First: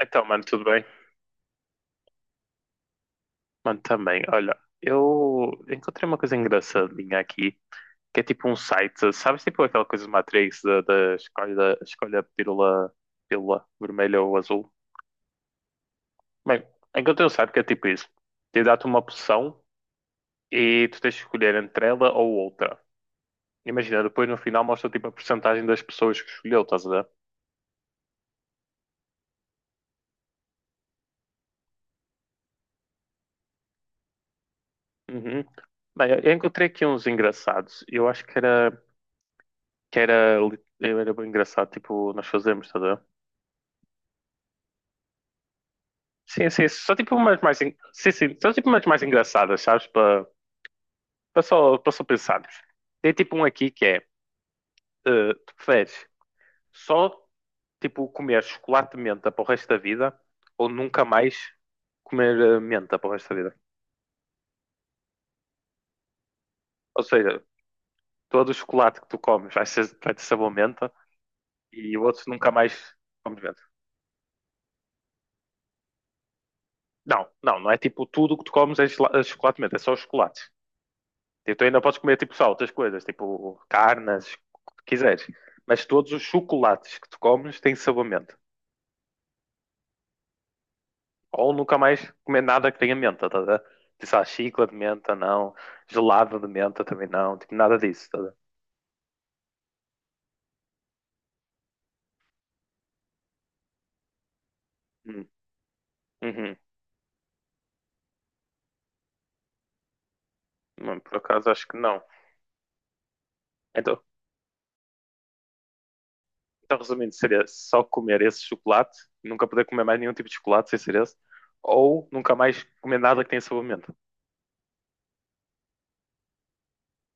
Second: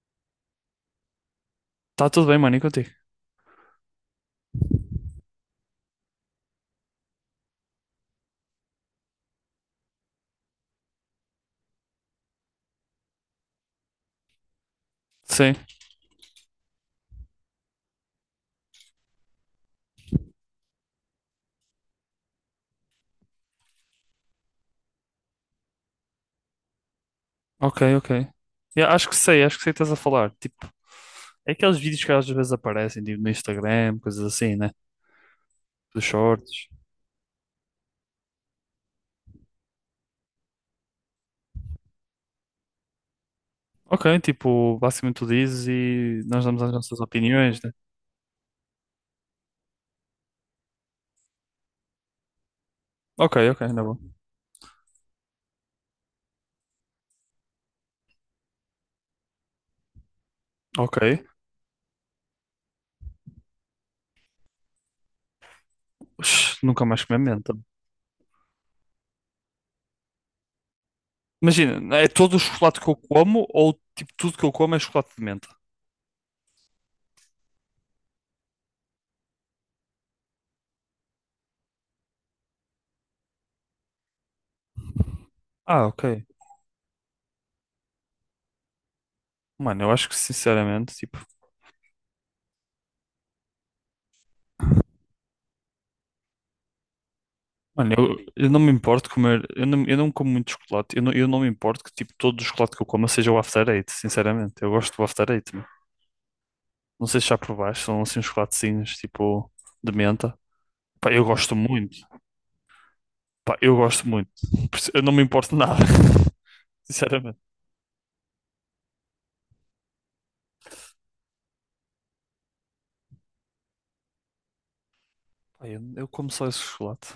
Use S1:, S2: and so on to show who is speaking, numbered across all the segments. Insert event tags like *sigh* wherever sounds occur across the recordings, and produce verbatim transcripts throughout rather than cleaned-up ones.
S1: Então, mano, tudo bem?
S2: Tá tudo bem, mano, e contigo?
S1: Mano, também. Olha, eu encontrei uma coisa engraçadinha aqui, que é tipo um site, sabes, tipo aquela coisa do Matrix, da, da escolha, da escolha a pílula, pílula vermelha ou azul.
S2: Sim,
S1: Bem, encontrei um site que é tipo isso. Te dá-te uma opção e tu tens de escolher entre ela ou outra. Imagina, depois no final mostra tipo a porcentagem das pessoas que escolheu, estás a ver?
S2: ok, ok. Yeah, acho que sei, acho que sei o que estás a falar. Tipo, é aqueles vídeos que às vezes aparecem, tipo, no Instagram, coisas assim, né?
S1: Uhum.
S2: Dos
S1: Bem, eu eu encontrei
S2: shorts.
S1: aqui uns engraçados. Eu acho que era, que era, li- Eu era bem engraçado, tipo, nós fazemos, estás a ver?
S2: Ok, tipo, basicamente tu dizes e nós
S1: Sim,
S2: damos
S1: sim,
S2: as
S1: só
S2: nossas
S1: tipo umas mais,
S2: opiniões, né?
S1: en- sim, sim, só tipo umas mais engraçadas, sabes? Para para só, para só pensarmos. Tem tipo
S2: Ok,
S1: um
S2: ok,
S1: aqui
S2: na
S1: que
S2: boa.
S1: é, eh, tu preferes só tipo comer chocolate de menta para o resto da vida ou nunca
S2: Ok.
S1: mais comer eh, menta para o resto da vida?
S2: Ux, nunca
S1: Ou
S2: mais comi
S1: seja,
S2: menta.
S1: todo o chocolate que tu comes vai ser, vai ter sabor menta, e
S2: Imagina,
S1: o
S2: é
S1: outro
S2: todo o
S1: nunca
S2: chocolate que
S1: mais
S2: eu
S1: comes
S2: como
S1: menta.
S2: ou, tipo, tudo que eu como é chocolate de menta?
S1: Não, não, não é tipo tudo que tu comes é chela- é chocolate de menta, é só os chocolates. Tipo, tu ainda podes comer tipo só outras coisas, tipo carnes, o que quiseres. Mas
S2: Ah,
S1: todos os
S2: ok.
S1: chocolates que tu comes têm sabor menta.
S2: Mano, eu acho que, sinceramente, tipo,
S1: Ou nunca mais comer nada que tenha menta, tá a ver? Tipo, sei lá, chicla de menta, não. Gelado de menta também não. Tipo, nada
S2: Mano,
S1: disso, tá a
S2: eu,
S1: ver?
S2: eu não me importo comer, eu não, eu não como muito chocolate, eu não, eu não me importo que tipo todo o chocolate que eu coma seja o After Eight, sinceramente. Eu gosto do
S1: Hum,
S2: After Eight, meu.
S1: uhum.
S2: Não sei se já provaste, são assim uns chocolatezinhos tipo de menta.
S1: Não,
S2: Pá,
S1: por
S2: eu
S1: acaso
S2: gosto
S1: acho que
S2: muito,
S1: não.
S2: pá, eu
S1: Então,
S2: gosto muito. Por isso, Eu não me importo de nada,
S1: então,
S2: *laughs*
S1: resumindo,
S2: sinceramente.
S1: seria só comer esse chocolate, nunca poder comer mais nenhum tipo de chocolate sem ser esse, ou nunca mais comer nada que tenha sabor a menta.
S2: Pá, eu, eu como só esse chocolate.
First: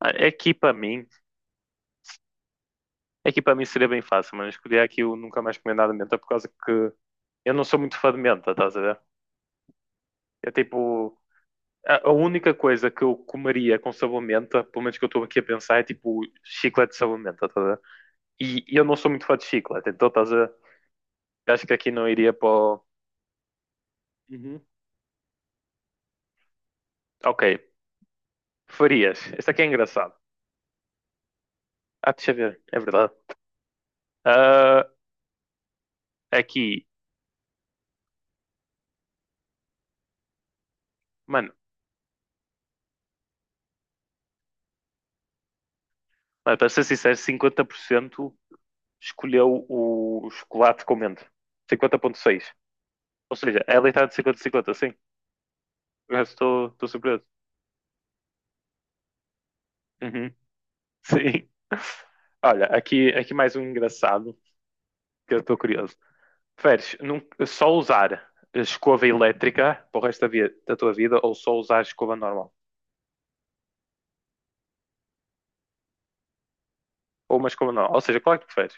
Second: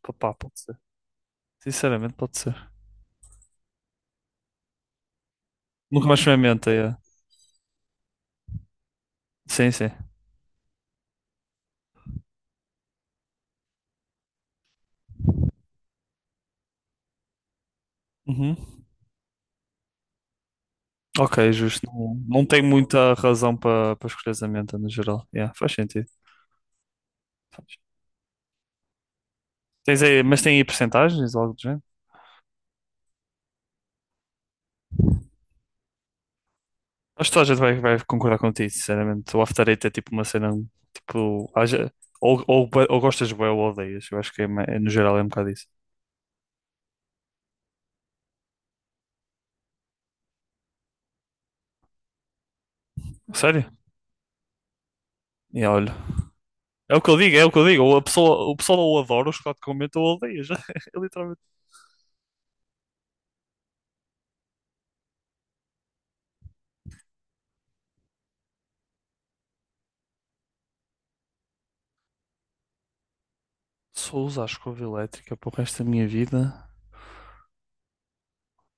S1: Ah,
S2: Pá,
S1: É
S2: pá,
S1: que
S2: pode
S1: para
S2: ser.
S1: mim,
S2: Sinceramente, pode ser.
S1: É que para mim seria bem fácil, mas escolhi aqui o Nunca Mais Comer Nada de
S2: Nunca
S1: Menta
S2: mais
S1: por
S2: comi a
S1: causa
S2: menta,
S1: que
S2: é.
S1: eu não sou muito fã de menta, estás a ver?
S2: Sim, sim.
S1: É tipo, a, a única coisa que eu comeria com sabor menta, pelo menos que eu estou aqui a pensar, é tipo chiclete de sabor menta, estás a ver?
S2: Uhum.
S1: E, e eu não sou muito fã de chiclete, então estás a ver?
S2: Ok,
S1: Acho que
S2: justo.
S1: aqui não
S2: Não,
S1: iria
S2: não
S1: para
S2: tem
S1: o...
S2: muita razão para para escolher a
S1: Uhum.
S2: menta no geral. Yeah, faz sentido.
S1: Ok, farias. Este aqui é
S2: Tens
S1: engraçado.
S2: aí, mas tem aí percentagens, algo do género?
S1: Ah, deixa eu ver, é verdade. Ah, aqui,
S2: Acho que toda a gente vai, vai concordar contigo, sinceramente. O After Eight é tipo uma cena, tipo,
S1: mano,
S2: haja- ou, ou, ou gostas bué ou odeias. Eu acho que é, ma- é, no geral é um bocado isso.
S1: mano, para ser sincero, cinquenta por cento escolheu o chocolate com menta. cinquenta vírgula seis. Ou seja,
S2: Sério?
S1: ela está de cinquenta a cinquenta, sim.
S2: E olha,
S1: Eu estou, estou
S2: é o que eu
S1: surpreso.
S2: digo, é o que eu digo. Ou A pessoa, o pessoal ou adora o chocolate com menta ou
S1: Uhum.
S2: odeias. *laughs* É
S1: *laughs*
S2: literalmente.
S1: Sim. Olha, aqui, aqui mais um engraçado que eu estou curioso. Preferes num- só usar escova elétrica para o resto da, vi- da tua vida ou só usar escova normal?
S2: Só usar a escova elétrica para o resto da minha vida.
S1: Ou uma escova normal? Ou seja, qual é que preferes?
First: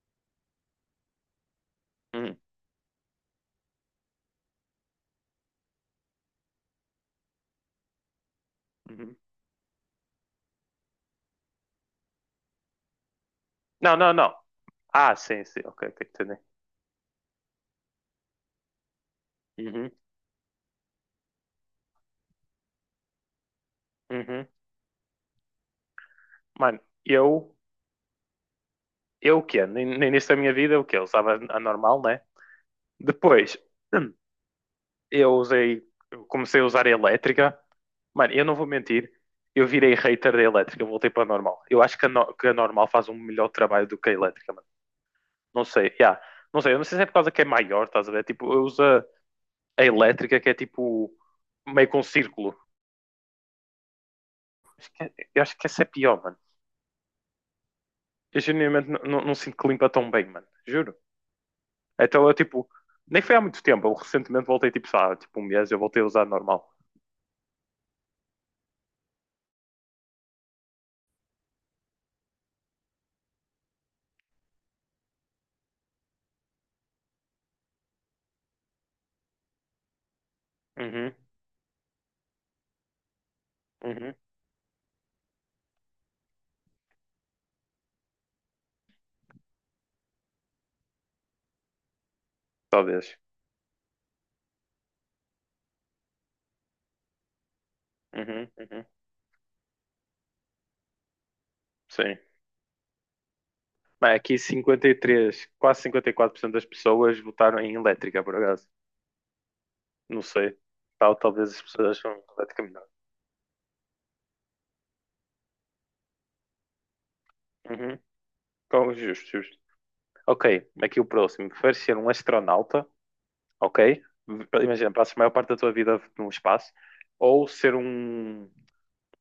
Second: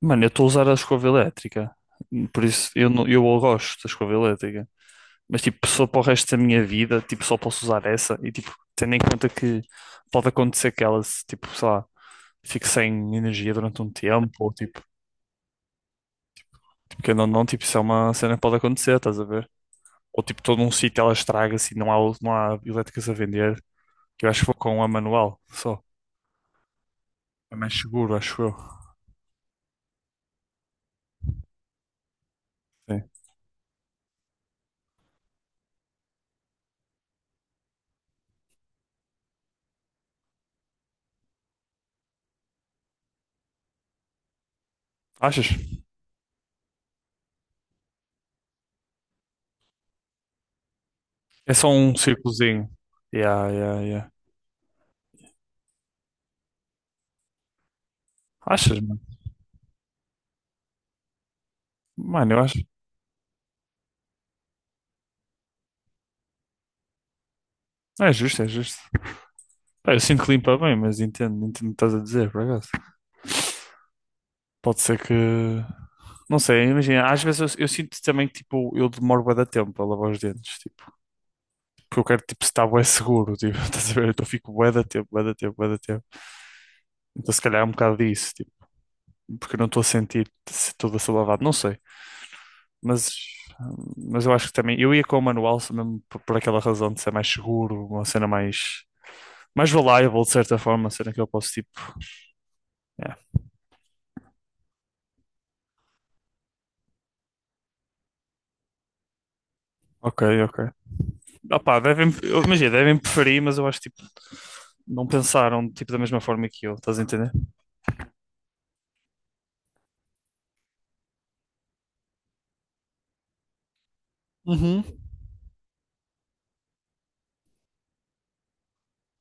S2: Mano, eu estou a usar a escova elétrica.
S1: Uhum.
S2: Por isso, eu, não, eu gosto da escova elétrica. Mas tipo, só para o resto da minha vida, tipo, só posso usar essa e tipo, tendo em
S1: Uhum.
S2: conta que pode acontecer que ela, se, tipo, sei lá, fique sem energia durante um
S1: Não, não,
S2: tempo,
S1: não.
S2: ou tipo,
S1: Ah, sim, sim. Ok, ok, entendi.
S2: tipo que não, não, tipo, isso é uma cena que pode acontecer, estás a ver?
S1: Uhum.
S2: Ou tipo, todo um sítio ela estraga-se e não há, não há elétricas a vender, que eu acho
S1: Uhum.
S2: que vou com a manual só.
S1: Mano, eu,
S2: É mais seguro, acho eu.
S1: eu o quê? No no início da minha vida, o quê? Eu usava a normal, né?
S2: Sim.
S1: Depois, *clears throat* eu usei, eu comecei a usar a elétrica. Mano, eu não vou mentir, eu virei hater da elétrica, voltei para a normal. Eu acho que a, no- que a normal faz um melhor trabalho do que a elétrica, mano.
S2: Achas?
S1: Não sei, yeah. Não sei, eu não sei se é por causa que é maior, estás a ver? Tipo, eu uso a a elétrica que é tipo
S2: É só
S1: meio
S2: um
S1: com círculo.
S2: círculozinho. Yeah, yeah, yeah.
S1: Acho que é- eu acho que essa é pior, mano. Eu
S2: Achas,
S1: genuinamente n-
S2: mano?
S1: não não sinto que limpa tão bem, mano. Juro. Então eu
S2: Mano, eu acho.
S1: tipo, nem foi há muito tempo, eu recentemente voltei tipo, sei lá, tipo um mês, eu voltei a usar a normal.
S2: É justo, é justo. Pá, eu sinto que limpa bem, mas entendo, entendo o que estás a dizer, por acaso. Pode ser que. Não sei, imagina, às vezes eu, eu sinto também que tipo, eu demoro bué da tempo a lavar os dentes, tipo,
S1: Uhum,
S2: porque eu quero tipo, estar bué seguro, tipo, *laughs* estás a ver?
S1: uhum,
S2: Então eu fico bué da tempo, bué da tempo, bué da tempo. Então se calhar é um bocado disso, tipo, porque eu não estou a sentir se tudo a ser lavado, não sei. Mas,
S1: talvez.
S2: mas eu acho que também, eu ia com o manual só mesmo por, por aquela razão de ser mais seguro, uma cena
S1: Uhum, uhum,
S2: mais, mais reliable de certa forma, uma cena que eu posso tipo.
S1: sim.
S2: É.
S1: Bem, aqui cinquenta e três, quase cinquenta e quatro por cento das pessoas votaram em elétrica, por acaso. Não
S2: Ok,
S1: sei.
S2: ok.
S1: Tal, talvez as
S2: Opá,
S1: pessoas
S2: devem,
S1: acham
S2: eu-
S1: elétrica é
S2: imagina,
S1: melhor.
S2: devem preferir, mas eu acho tipo, não pensaram tipo, da mesma forma que eu, estás a entender?
S1: Uhum. Com- justo, justo. Ok, aqui o próximo. Preferes ser um astronauta, ok? V-
S2: Uhum.
S1: Imagina, passas a maior parte da tua vida no espaço. Ou ser um,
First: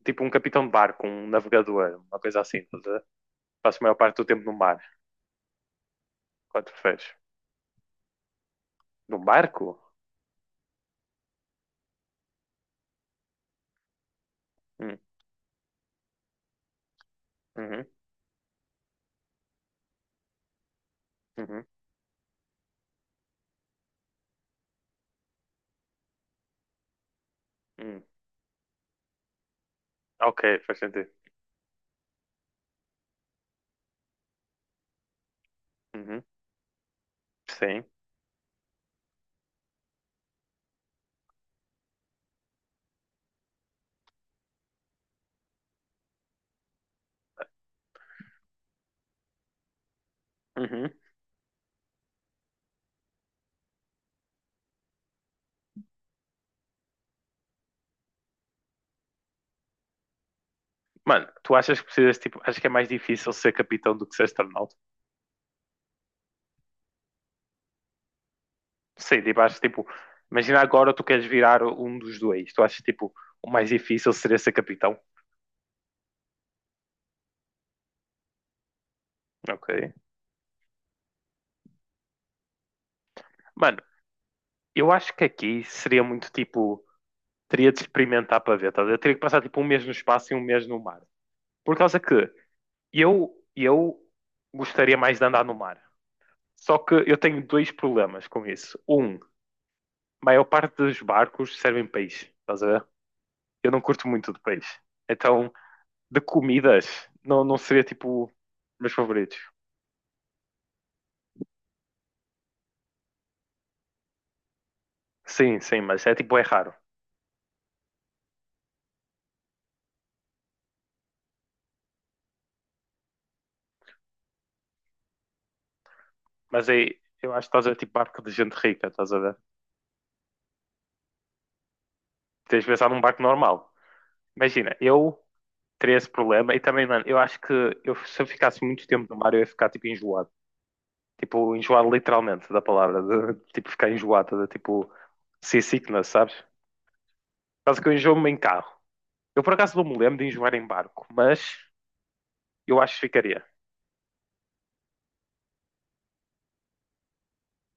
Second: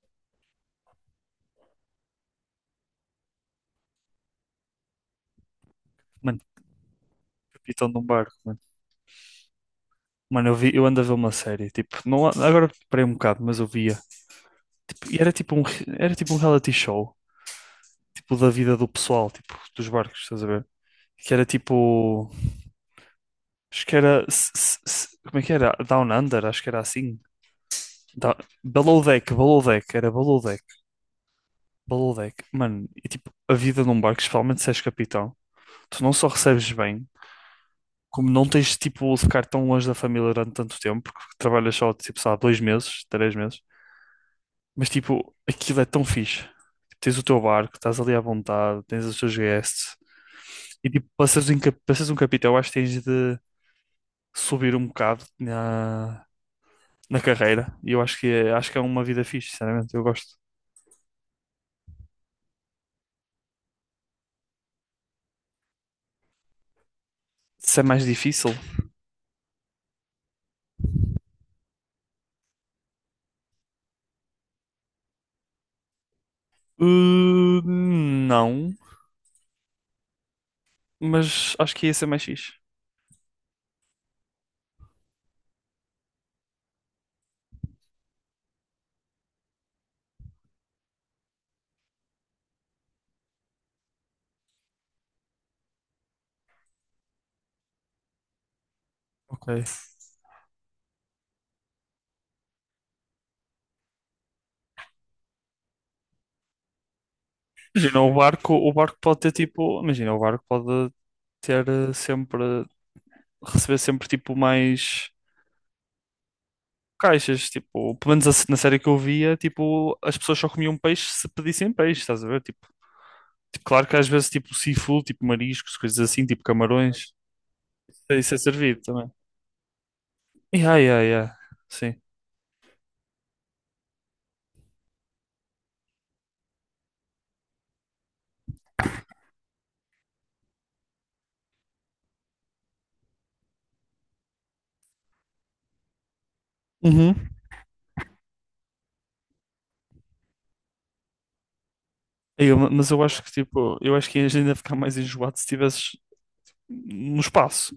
S1: tipo um capitão de barco, um navegador, uma coisa assim. Estás a ver? Passas a maior parte do tempo no mar.
S2: Mano,
S1: Qual tu preferes?
S2: capitão de um barco, mano.
S1: Num barco?
S2: Mano, eu vi, eu ando a ver uma série, tipo, não, há- agora parei um bocado, mas eu via,
S1: Hum,
S2: tipo, e era tipo um, re- era tipo um reality show,
S1: uhum,
S2: tipo, da vida do pessoal, tipo, dos barcos, estás a ver? Que era
S1: uhum,
S2: tipo, acho que era, s- s- s- como é que era? Down Under, acho que era assim.
S1: hum.
S2: Da- Below Deck, Below Deck, era Below
S1: Ok,
S2: Deck,
S1: faz sentido.
S2: Below Deck. Mano, e tipo, a vida num barco, especialmente se és capitão, tu não
S1: Uhum,
S2: só recebes bem,
S1: sim.
S2: como não tens tipo de ficar tão longe da família durante tanto tempo, porque trabalhas só tipo, sei lá, dois meses, três meses, mas tipo, aquilo é tão fixe. Tens o teu barco, estás ali à vontade, tens os teus guests, e
S1: Uhum.
S2: tipo, para seres um, cap- para seres um capitão, eu acho que tens de subir um bocado na, na, carreira, e eu acho que, é- acho que é uma vida fixe, sinceramente, eu gosto.
S1: Mano, tu achas que precisas, tipo, acho que é mais difícil ser capitão do que ser astronauta?
S2: Se é mais difícil?
S1: Sim, tipo, acho tipo, imagina agora tu queres virar um dos dois. Tu achas, tipo, o mais difícil seria ser capitão?
S2: Uh, não,
S1: Ok.
S2: mas acho que ia ser mais fixe.
S1: Mano, eu acho que aqui seria muito, tipo, teria de experimentar para ver, tá a ver? Eu teria que passar, tipo, um mês no espaço e um mês no mar. Por causa que eu, eu gostaria mais de andar no mar. Só que eu tenho dois problemas com isso. Um, a
S2: Ok.
S1: maior parte dos barcos servem peixe, estás a ver? Eu não curto muito de peixe. Então, de comidas, não, não seria
S2: Imagina, o
S1: tipo
S2: barco, o
S1: meus
S2: barco pode ter
S1: favoritos.
S2: tipo. Imagina, o barco pode ter eh, sempre. Receber sempre tipo mais
S1: Sim, sim, mas é tipo, é raro.
S2: caixas. Tipo, pelo menos a se- na série que eu via, tipo, as pessoas só comiam peixe se pedissem peixe, estás a ver? Tipo, tipo, claro que às vezes tipo seafood, tipo mariscos, coisas assim, tipo
S1: Mas é,
S2: camarões.
S1: eu acho que estás a ver tipo barco de
S2: Isso é
S1: gente
S2: servido
S1: rica,
S2: também.
S1: estás a ver?
S2: Yeah, yeah, yeah. Sim.
S1: Tens de pensar num barco normal. Imagina, eu teria esse problema e também, mano, eu acho que eu, se eu ficasse muito tempo no mar, eu ia ficar tipo enjoado. Tipo, enjoado literalmente da palavra, de, tipo ficar enjoado, de, tipo seasickness, sabes?
S2: Uhum.
S1: Quase que eu enjoo-me em carro. Eu por acaso não me lembro de enjoar em barco, mas
S2: Eu-
S1: eu
S2: mas
S1: acho que
S2: eu acho que
S1: ficaria.
S2: tipo, eu acho que ias ainda ficar mais enjoado se estivesses no espaço.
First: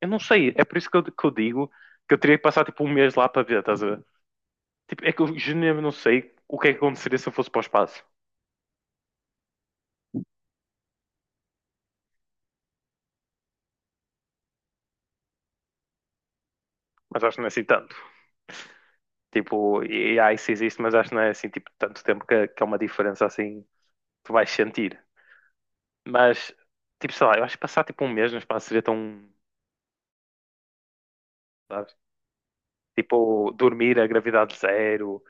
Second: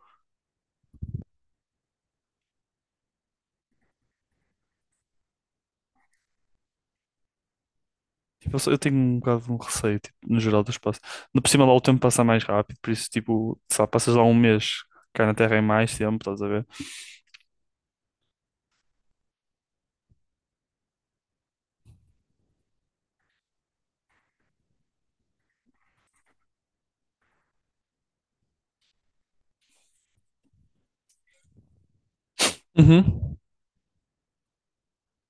S1: Eu não sei, é por isso que eu, que eu digo que eu teria que passar tipo um mês lá para ver, estás a ver? Tipo, é que eu genuinamente não sei o que é que aconteceria se eu fosse para o espaço.
S2: Tipo, eu, sou- eu tenho um bocado de um receio, tipo, no geral do espaço. No por cima lá o tempo passa mais rápido, por isso, tipo, sei lá, passas lá um mês, cá na Terra é mais tempo, estás a ver?
S1: Mas acho que não é assim tanto. Tipo, e há isso existe, mas acho que não é assim tipo tanto tempo que, que é uma diferença assim que tu vais sentir. Mas, tipo, sei lá, eu acho que passar tipo um mês no espaço seria tão, sabes?
S2: Uhum.
S1: Tipo, dormir a gravidade zero,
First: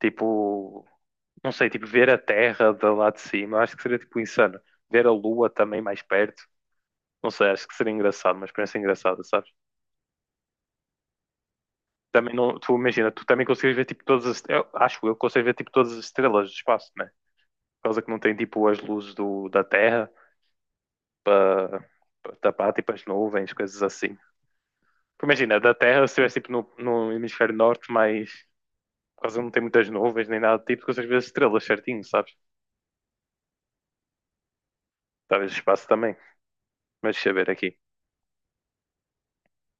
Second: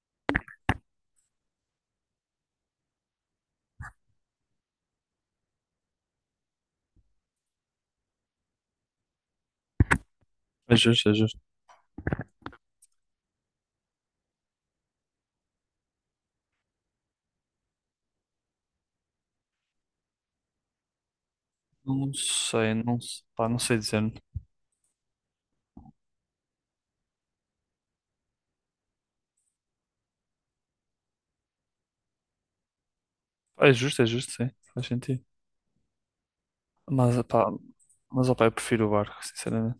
S1: tipo, não sei, tipo, ver a Terra de lá de cima, acho que seria tipo insano. Ver a Lua também mais perto. Não sei, acho que seria engraçado, uma experiência engraçada, sabes?
S2: É justo, é justo.
S1: Também não, tu imagina, tu também consegues ver tipo todas as, eu acho eu que consigo ver tipo todas as estrelas do espaço, né? Por causa que não tem tipo as luzes do, da Terra para
S2: Não
S1: tapar
S2: sei,
S1: tipo
S2: não,
S1: as
S2: se- pá,
S1: nuvens,
S2: não sei
S1: coisas
S2: dizer.
S1: assim. Porque imagina, da Terra, se estivesse tipo no, no hemisfério norte, mas por causa que não tem muitas nuvens nem nada do tipo, tu consegues ver as estrelas certinho, sabes?
S2: É justo, é justo, sim, faz sentido.
S1: Talvez o espaço também.
S2: Mas,
S1: Mas deixa eu
S2: pá,
S1: ver aqui.
S2: mas, ó, pá, eu prefiro o barco, sinceramente.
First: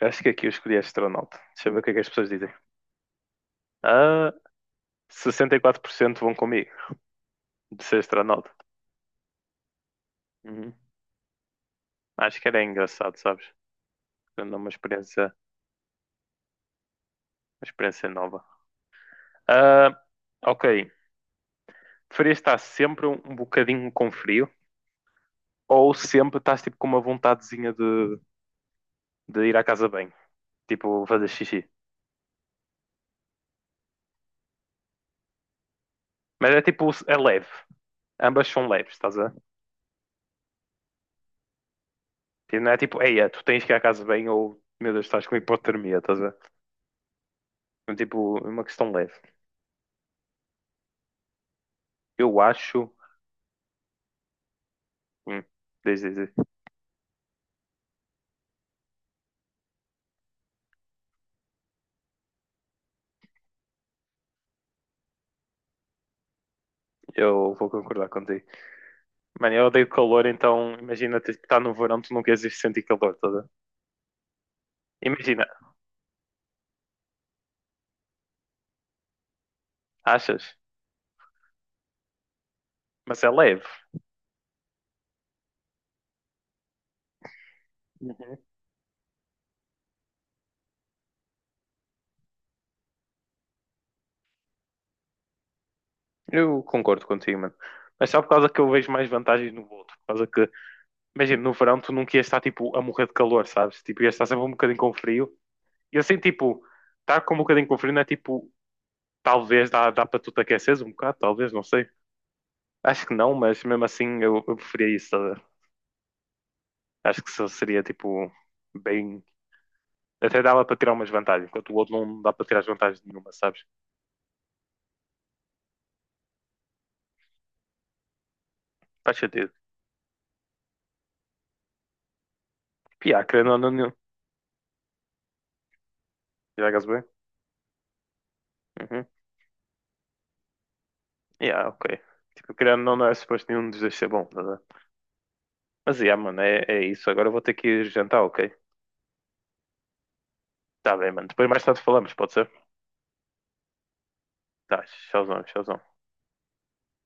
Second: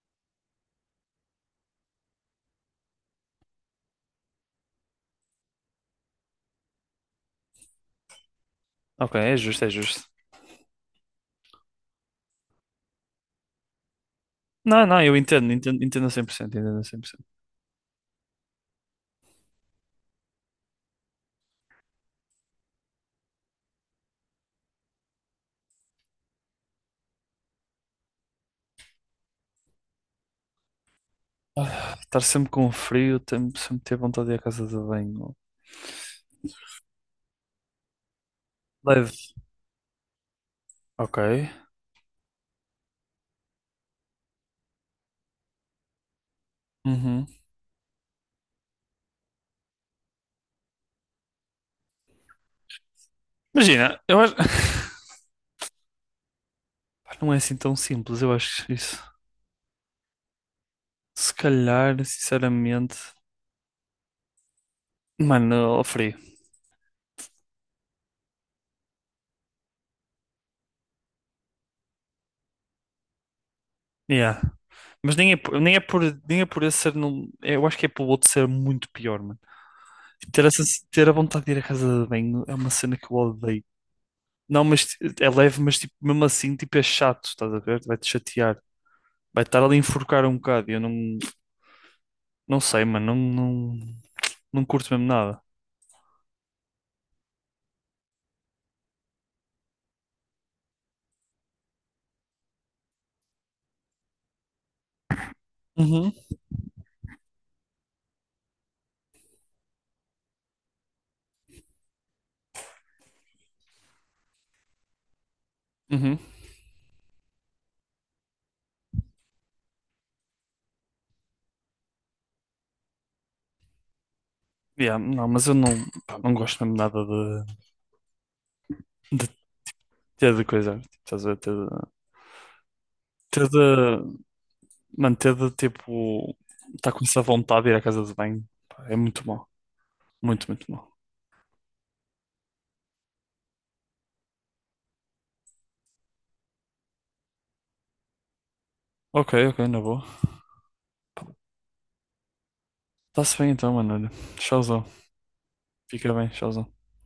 S1: Eu acho que aqui eu escolhi astronauta. Deixa eu ver o que é que as pessoas dizem. Ah, sessenta e quatro por cento vão comigo de ser astronauta.
S2: Ok, é justo, é justo.
S1: Uhum. Acho que era engraçado, sabes? Dando uma
S2: Não, não, eu
S1: experiência, uma
S2: entendo, entendo, entendo a cem por cento entendo a cem por cento.
S1: experiência nova. Ah, ok. Preferias estar sempre um, um bocadinho com frio ou sempre estás tipo com uma vontadezinha de, de ir à casa bem? Tipo, fazer xixi.
S2: Ah, estar sempre com frio, tem- sempre ter vontade de ir à casa de banho.
S1: Mas é tipo, é leve. Ambas são leves, estás a
S2: Leve.
S1: ver?
S2: Ok.
S1: Tipo, não é tipo, eia, tu tens que ir à casa bem ou, meu Deus, estás com hipotermia, estás a ver?
S2: Uhum.
S1: É tipo, é uma questão leve. Eu acho.
S2: Imagina, eu acho.
S1: Hum, diz, diz, diz.
S2: Pá, Não é assim tão simples, eu acho isso. Se calhar, sinceramente, mano, ao frio.
S1: Eu vou concordar contigo. Mano, eu odeio calor, então imagina tipo, estar no verão, tu não queres ir sentir calor, estás a ver?
S2: Yeah. Mas nem é,
S1: Imagina,
S2: por- nem é por, nem é por esse ser, não, é, eu acho que é pelo outro ser muito pior, mano. Ter,
S1: achas?
S2: essa, ter a vontade de ir à casa de banho é uma cena que eu
S1: Mas é leve.
S2: odeio. Não, mas t- é leve, mas tipo, mesmo assim, tipo, é chato, estás a ver? Vai-te
S1: Uhum.
S2: chatear. Vai estar ali a enforcar um bocado. e Eu não, não sei, mano, não, não, não curto mesmo nada.
S1: Eu concordo contigo, mano. Mas só por causa que eu vejo mais vantagens no outro. Por causa que, imagina, no verão tu nunca ias estar tipo a morrer de calor, sabes? Tipo, ias estar sempre um bocadinho com frio. E
S2: Uhum.
S1: assim, tipo, estar com um bocadinho com frio não é tipo, talvez dá, dá para tu te aqueceres um bocado, talvez, não sei. Acho que não, mas mesmo assim eu, eu preferia isso. Estás a ver?
S2: Uhum.
S1: Acho que isso seria tipo bem. Até dava para tirar umas vantagens, enquanto o outro não dá para tirar as vantagens nenhuma, sabes?
S2: Yeah, não, mas eu não, pá, não gosto mesmo nada
S1: Faz
S2: de,
S1: sentido.
S2: Ter de coisa, tipo, estás a ver, ter de,
S1: Piá,
S2: ter
S1: querendo ou
S2: de,
S1: não, não.
S2: mano, ter de tipo,
S1: Já
S2: estar
S1: bem?
S2: com essa vontade de ir à casa de banho, pá, é
S1: Uhum.
S2: muito mau, muito, muito mau.
S1: Yeah, ok. Tipo, querendo ou não, não é suposto nenhum dos dois ser bom, tá a ver? Mas yeah, mano, é, é isso. Agora eu vou ter que ir jantar, ok?
S2: Ok, ok, na boa.
S1: Tá bem, mano. Depois mais tarde falamos, pode ser?
S2: Está-se bem então, mano, olha,
S1: Tá,
S2: tchauzão,
S1: tchauzão, tchauzão.
S2: fica bem, tchauzão.